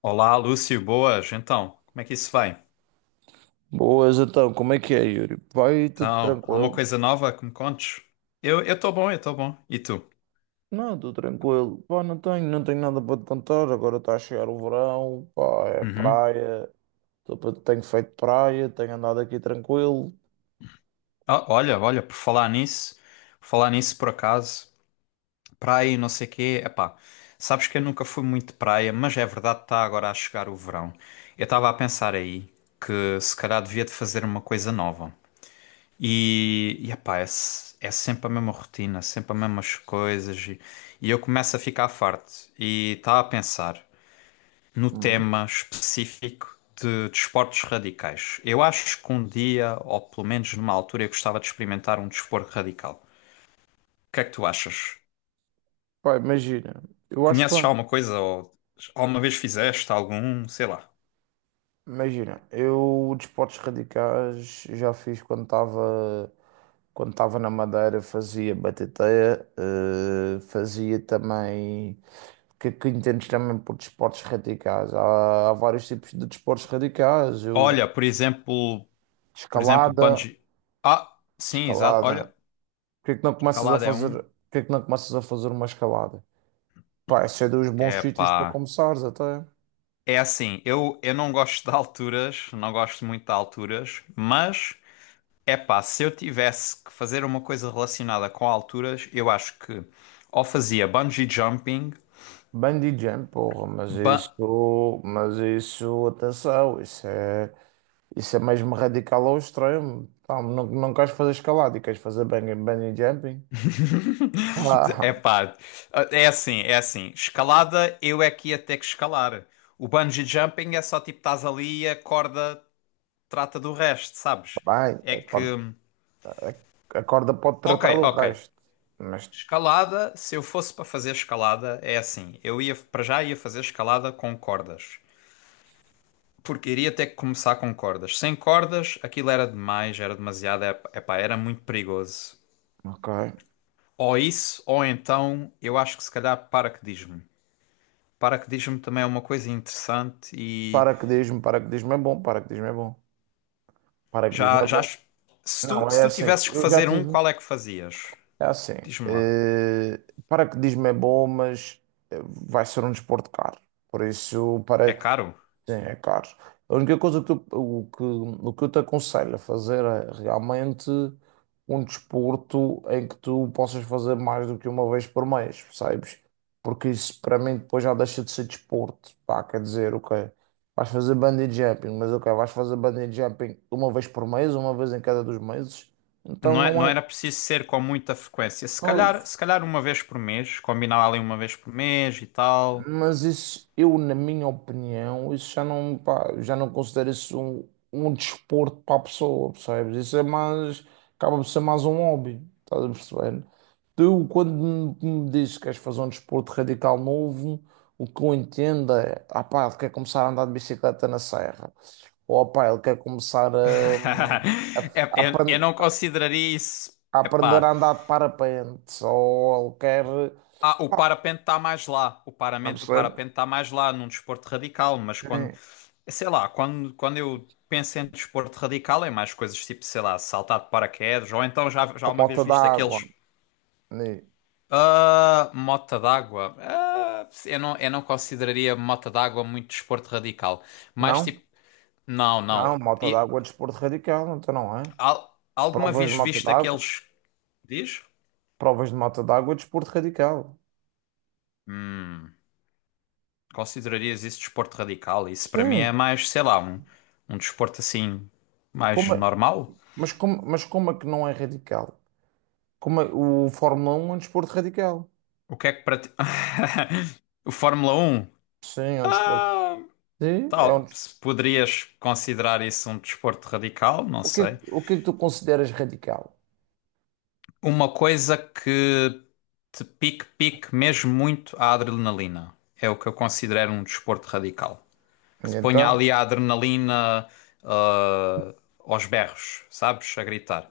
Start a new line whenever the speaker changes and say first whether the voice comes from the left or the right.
left: Olá, Lúcio, boas. Então, como é que isso vai?
right: Boas, então, como é que é, Yuri? Vai tudo
left: Então, alguma
right: tranquilo?
left: coisa nova que me contes? Eu estou bom, eu estou bom. E tu?
right: Não, tudo tranquilo. Pá, não tenho nada para te contar. Agora está a chegar o verão, pá, é
left: Uhum.
right: praia. Tenho feito praia, tenho andado aqui tranquilo.
left: Ah, olha, olha, Por falar nisso por acaso, praia e não sei quê, epá, sabes que eu nunca fui muito de praia, mas é verdade que está agora a chegar o verão. Eu estava a pensar aí que se calhar devia de fazer uma coisa nova. E epá, é sempre a mesma rotina, sempre as mesmas coisas, e eu começo a ficar farto e estava a pensar no
right: Uhum.
left: tema específico de desportos radicais. Eu acho que um dia, ou pelo menos numa altura, eu gostava de experimentar um desporto radical. O que é que tu achas?
right: Pá, imagina, eu acho
left: Conheces
right: bem.
left: alguma coisa ou alguma vez fizeste algum, sei lá.
right: Imagina, eu desportos radicais já fiz quando estava na Madeira, fazia batateia, fazia também. Que entendes também por desportos radicais. Há vários tipos de desportos radicais. Eu já...
left: Olha, por exemplo,
right: Escalada,
left: bungee. Ah, sim, exato.
right: escalada.
left: Olha,
right: Porquê que não começas a
left: escalada é
right: fazer,
left: um.
right: porquê que não começas a fazer uma escalada? Pá, esse é dos bons
left: É
right: sítios para
left: pá.
right: começares até.
left: É assim, eu não gosto de alturas, não gosto muito de alturas, mas epá, se eu tivesse que fazer uma coisa relacionada com alturas, eu acho que ou fazia bungee jumping,
right: Bungee jump, porra, mas
left: ba...
right: isso, atenção, isso é mesmo radical ao extremo. Pá, não, não queres fazer escalada e queres fazer bungee jumping? Ah,
left: epá, é assim, é assim. Escalada, eu é que ia ter que escalar. O bungee jumping é só tipo estás ali e a corda trata do resto, sabes?
right: bem,
left: É
right: a corda,
left: que.
right: a corda pode
left: Ok,
right: tratar do
left: ok.
right: resto, mas
left: Escalada, se eu fosse para fazer escalada, é assim. Eu ia para já ia fazer escalada com cordas. Porque iria ter que começar com cordas. Sem cordas, aquilo era demais, era demasiado, epá, era muito perigoso.
right: ok.
left: Ou isso, ou então, eu acho que se calhar paraquedismo. Paraquedismo também é uma coisa interessante e
right: Paraquedismo, paraquedismo é bom, paraquedismo é bom. Paraquedismo é
left: já, já
right: bom.
left: acho- se tu,
right: Não,
left: se
right: é
left: tu
right: assim.
left: tivesses que
right: Eu já
left: fazer um,
right: tive.
left: qual é que fazias?
right: É assim.
left: Diz-me lá.
right: eh, paraquedismo é bom, mas vai ser um desporto caro. Por isso,
left: É
right: para,
left: caro?
right: sim, é caro. A única coisa que eu, o que eu te aconselho a fazer é realmente um desporto em que tu possas fazer mais do que uma vez por mês, percebes? Porque isso para mim depois já deixa de ser desporto, pá, quer dizer, ok, vais fazer bungee jumping, mas ok, vais fazer bungee jumping uma vez por mês, uma vez em cada dois meses, então
left: Não
right: não é,
left: era preciso ser com muita frequência. Se calhar,
right: pois,
left: se calhar uma vez por mês, combinar ali uma vez por mês e tal.
right: mas isso, eu, na minha opinião, isso já não, pá, já não considero isso um desporto para a pessoa, percebes? Isso é mais, acaba por ser mais um hobby, estás a perceber? Tu, quando me dizes que queres fazer um desporto radical novo, o que eu entendo é, ah pá, ele quer começar a andar de bicicleta na serra, ou ah pá, ele quer começar a, a, a
left: Eu
right: apren-
left: não consideraria isso.
right: a aprender
left: Epá,
right: a andar de parapente, ou ele quer,
left: ah, o
right: pá, estás
left: parapente está mais lá. O
right: a
left: parapente, o
right: perceber?
left: parapente está mais lá num desporto radical, mas quando,
right: Sim.
left: sei lá, quando eu penso em desporto radical é mais coisas tipo, sei lá, saltar de paraquedas, ou então já
right: Com
left: uma vez
right: moto
left: visto
right: d'água.
left: aqueles.
right: Ni-
left: Ah, mota d'água. Ah, eu não consideraria mota d'água muito desporto radical. Mais
right: Não,
left: tipo, não,
right: não,
left: não.
right: moto
left: E,
right: d'água é desporto radical, então não é?
left: al- alguma
right: Provas de
left: vez
right: moto
left: visto
right: d'água,
left: aqueles. Diz?
right: provas de moto d'água é desporto radical.
left: Hum. Considerarias isso desporto radical? Isso para mim é
right: Sim,
left: mais, sei lá, um desporto assim, mais
right: como é-
left: normal?
right: mas, mas como é que não é radical? O Fórmula um é um desporto radical.
left: O que é que para ti. O Fórmula Um
right: Sim, é um desporto. Sim,
left: tal, se poderias considerar isso um desporto radical, não
right: o que,
left: sei.
right: o que é que tu consideras radical?
left: Uma coisa que te pique, pique mesmo muito a adrenalina. É o que eu considero um desporto radical, que te ponha
right: Então,
left: ali a adrenalina, aos berros, sabes? A gritar.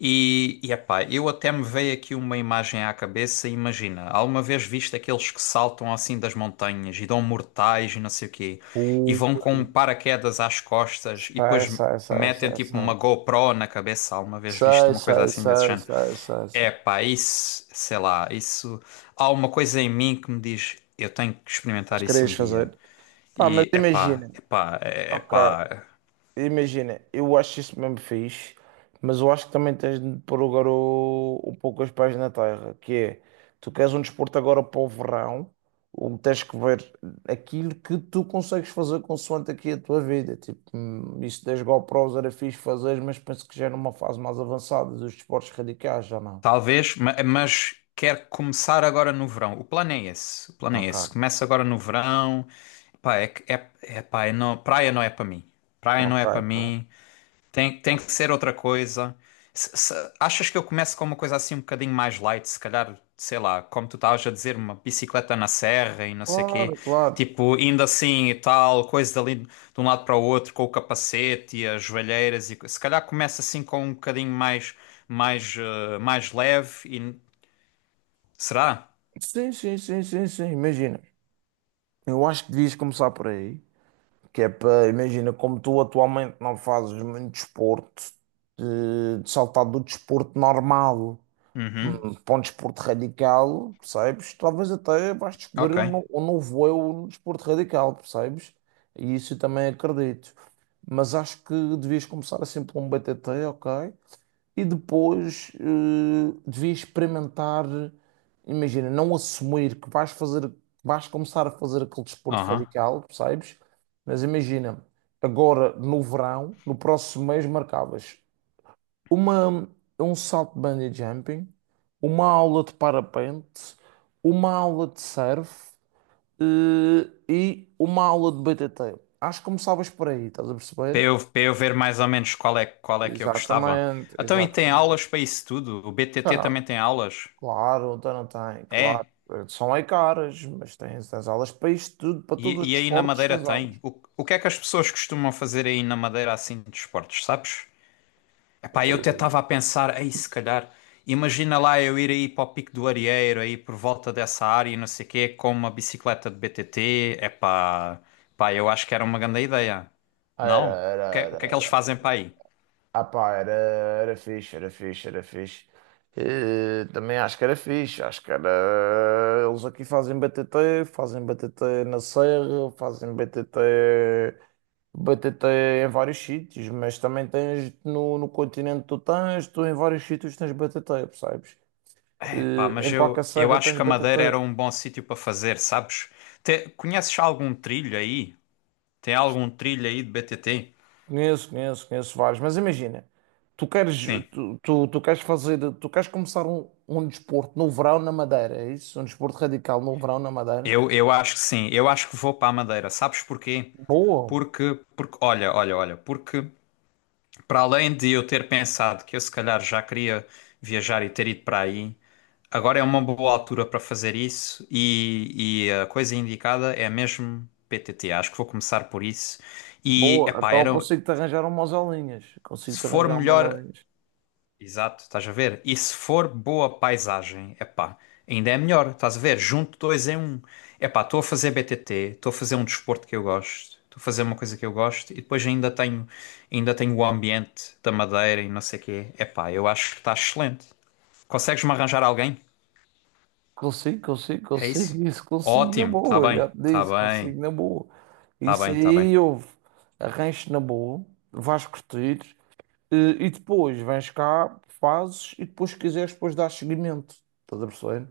left: E epá, eu até me veio aqui uma imagem à cabeça. Imagina, alguma vez viste aqueles que saltam assim das montanhas e dão mortais e não sei o quê, e
right: o,
left: vão com um paraquedas às costas e
right: sai
left: depois
right: sai sai
left: metem
right: sai
left: tipo
right: sai.
left: uma GoPro na cabeça? Alguma vez viste
right: Sei,
left: uma coisa
right: sei,
left: assim desse
right: sei,
left: género?
right: sei, sei, sei.
left: Epá, isso, sei lá, isso. Há uma coisa em mim que me diz: eu tenho que
right: Mas
left: experimentar isso
right: querias
left: um dia.
right: fazer. Pá, mas
left: E epá,
right: imagina,
left: epá,
right: ok.
left: epá.
right: Imagina, eu acho isso mesmo fixe, mas eu acho que também tens de pôr o garo um pouco os pés na terra, que é, tu queres um desporto agora para o verão, ou tens que ver aquilo que tu consegues fazer consoante aqui a tua vida, tipo, isso das GoPros era fixe fazer, mas penso que já é numa fase mais avançada dos desportos radicais, já não?
left: Talvez, mas quer começar agora no verão. O plano é esse. O plano é esse.
right: Ok,
left: Começa agora no verão. Epá, não, praia não é para mim. Praia não
right: ok,
left: é para
right: ok.
left: mim. Tem que ser outra coisa. Achas que eu começo com uma coisa assim um bocadinho mais light? Se calhar, sei lá, como tu estavas a dizer, uma bicicleta na serra e não sei quê.
right: Claro, claro.
left: Tipo, indo assim e tal, coisas ali de um lado para o outro, com o capacete e as joelheiras. Se calhar começa assim com um bocadinho mais leve. Será?
right: Sim, sim, sim, sim, sim, imagina. Eu acho que devias começar por aí. Que é para, imagina, como tu atualmente não fazes muito desporto, de saltar do desporto normal,
left: Uhum.
right: para um desporto radical, percebes? Talvez até vais descobrir
left: Ok.
right: um novo eu no desporto radical, percebes? E isso eu também acredito. Mas acho que devias começar assim por um BTT, ok? E depois devias experimentar, imagina, não assumir que vais fazer, que vais começar a fazer aquele desporto
left: Aham.
right: radical, percebes? Mas imagina, agora no verão, no próximo mês marcavas uma, um salto de bungee jumping, uma aula de parapente, uma aula de surf, e uma aula de BTT. Acho que começavas por aí, estás a
left: Para
right: perceber?
left: eu, para eu ver mais ou menos qual é que eu gostava.
right: Exatamente,
left: Então, e tem aulas
right: exatamente.
left: para isso tudo? O BTT também tem aulas?
right: Claro, então não tem, claro.
left: É.
right: São aí caras, mas tens as aulas para isto tudo, para todos os
left: E aí na
right: desportos,
left: Madeira
right: tens aulas.
left: tem. O que é que as pessoas costumam fazer aí na Madeira assim de esportes, sabes? Epá, eu até estava a pensar, ei, se calhar, imagina lá eu ir aí para o Pico do Arieiro, aí por volta dessa área e não sei o quê, com uma bicicleta de BTT. Epá, pá, eu acho que era uma grande ideia.
right: Era,
left: Não? O que,
right: era,
left: é- o que é
right: era,
left: que eles
right: era,
left: fazem
right: era.
left: para aí?
right: Ah pá, era fixe, era fixe, era fixe. Também acho que era fixe, acho que era. Eles aqui fazem BTT, fazem BTT na Serra, fazem BTT, BTT em vários sítios, mas também tens no continente, tu tens, tu em vários sítios tens BTT, percebes?
left: É, pá, mas
right: Em qualquer
left: eu
right: serra
left: acho
right: tens
left: que a Madeira
right: BTT.
left: era um bom sítio para fazer, sabes? Conheces algum trilho aí? Tem algum trilho aí de BTT?
right: Conheço, conheço, conheço vários, mas imagina, tu queres,
left: Sim.
right: tu queres fazer, tu queres começar um desporto no verão na Madeira, é isso? Um desporto radical no verão na Madeira?
left: Eu acho que sim, eu acho que vou para a Madeira. Sabes porquê?
right: Boa,
left: Porque, olha, porque para além de eu ter pensado que eu se calhar já queria viajar e ter ido para aí, agora é uma boa altura para fazer isso e a coisa indicada é mesmo PTT. Acho que vou começar por isso. E,
right: boa,
left: epá,
right: então eu
left: era,
right: consigo-te arranjar umas aulinhas,
left: se
right: consigo-te
left: for
right: arranjar umas
left: melhor.
right: aulinhas.
left: Exato, estás a ver? E se for boa paisagem, epá, ainda é melhor, estás a ver? Junto dois em um. Epá, estou a fazer BTT, estou a fazer um desporto que eu gosto, estou a fazer uma coisa que eu gosto e depois ainda tenho o ambiente da Madeira e não sei o quê. Epá, eu acho que está excelente. Consegues-me arranjar alguém?
right: Consigo, consigo,
left: É isso?
right: consigo, isso consigo na
left: Ótimo, está
right: boa,
left: bem,
right: já te
left: está
right: disse,
left: bem,
right: consigo na boa.
left: está
right: Isso
left: bem, está bem.
right: aí, houve, arranjo na boa, vais curtir, eh, e depois vens cá, fazes, e depois se quiseres, depois dás seguimento, estás a perceber?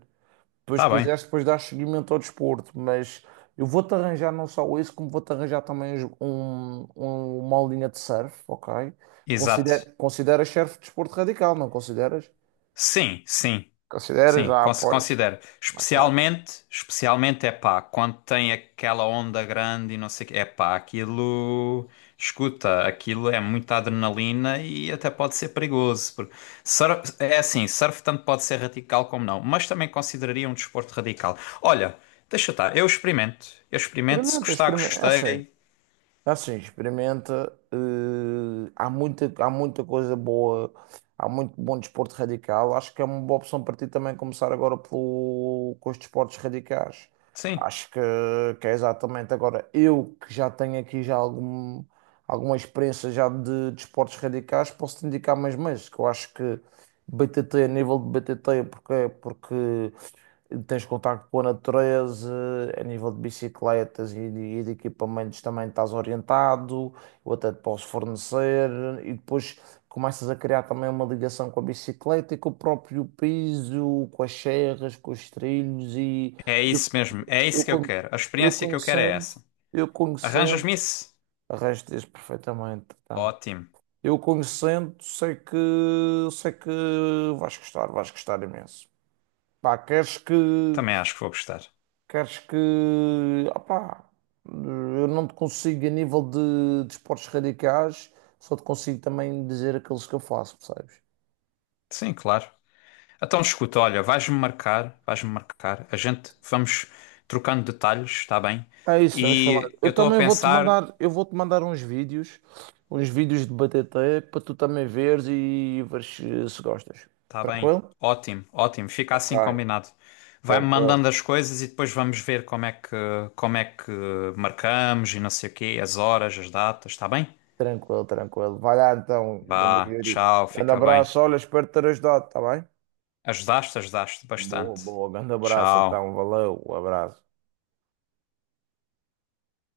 right: Depois
left: Está bem,
right: quiseres, depois dar seguimento ao desporto, mas eu vou-te arranjar não só isso, como vou-te arranjar também uma aulinha de surf, ok?
left: exato.
right: Considera, consideras surf desporto radical, não consideras?
left: Sim, sim.
right: Consideras?
left: Sim,
right: Ah, pois.
left: considero.
right: Ok.
left: Especialmente é pá, quando tem aquela onda grande e não sei o quê. É pá, aquilo, escuta, aquilo é muita adrenalina e até pode ser perigoso, porque é assim, surf tanto pode ser radical como não, mas também consideraria um desporto radical. Olha, deixa estar, eu experimento. Eu experimento, se
right: Experimenta,
left: gostar,
right: experimenta. É assim.
left: gostei.
right: Assim, experimenta. Há muita, coisa boa, há muito bom desporto radical. Acho que é uma boa opção para ti também começar agora pelo, com os desportos radicais.
left: Sim,
right: Acho que é exatamente agora. Eu que já tenho aqui já algum, alguma experiência já de desportos radicais, posso te indicar mais que eu acho que BTT, a nível de BTT, porque tens contacto com a natureza, a nível de bicicletas e de equipamentos também estás orientado, eu até te posso fornecer, e depois começas a criar também uma ligação com a bicicleta e com o próprio piso, com as serras, com os trilhos, e
left: é
right: eu,
left: isso mesmo, é
right: eu,
left: isso que eu
right: con-
left: quero. A
right: eu
left: experiência que eu quero é
right: conhecendo,
left: essa.
right: eu conhecendo,
left: Arranjas-me isso?
right: arranjas perfeitamente, então.
left: Ótimo,
right: Eu conhecendo, sei que vais gostar imenso. Pá, queres que.
left: também acho que vou gostar.
right: Queres que. Opá, eu não te consigo, a nível de esportes radicais, só te consigo também dizer aqueles que eu faço, percebes?
left: Sim, claro. Então, escuta, olha, vais-me marcar, a gente vamos trocando detalhes, está bem?
right: É isso, vamos falar.
left: E eu
right: Eu
left: estou a
right: também vou-te
left: pensar,
right: mandar, eu vou-te mandar uns vídeos de BTT para tu também veres e veres se gostas.
left: está bem,
right: Tranquilo?
left: ótimo, ótimo, fica
right: Ok,
left: assim combinado. Vai-me
right: tranquilo,
left: mandando as coisas e depois vamos ver como é que, marcamos e não sei o quê, as horas, as datas, está bem?
right: tranquilo, tranquilo. Vai lá então, grande
left: Vá,
right: Yuri.
left: tchau,
right: Grande
left: fica bem.
right: abraço, olha, espero ter ajudado, tá bem?
left: Ajudaste, ajudaste
right: Boa,
left: bastante.
right: boa, grande abraço
left: Tchau.
right: então, valeu, um abraço.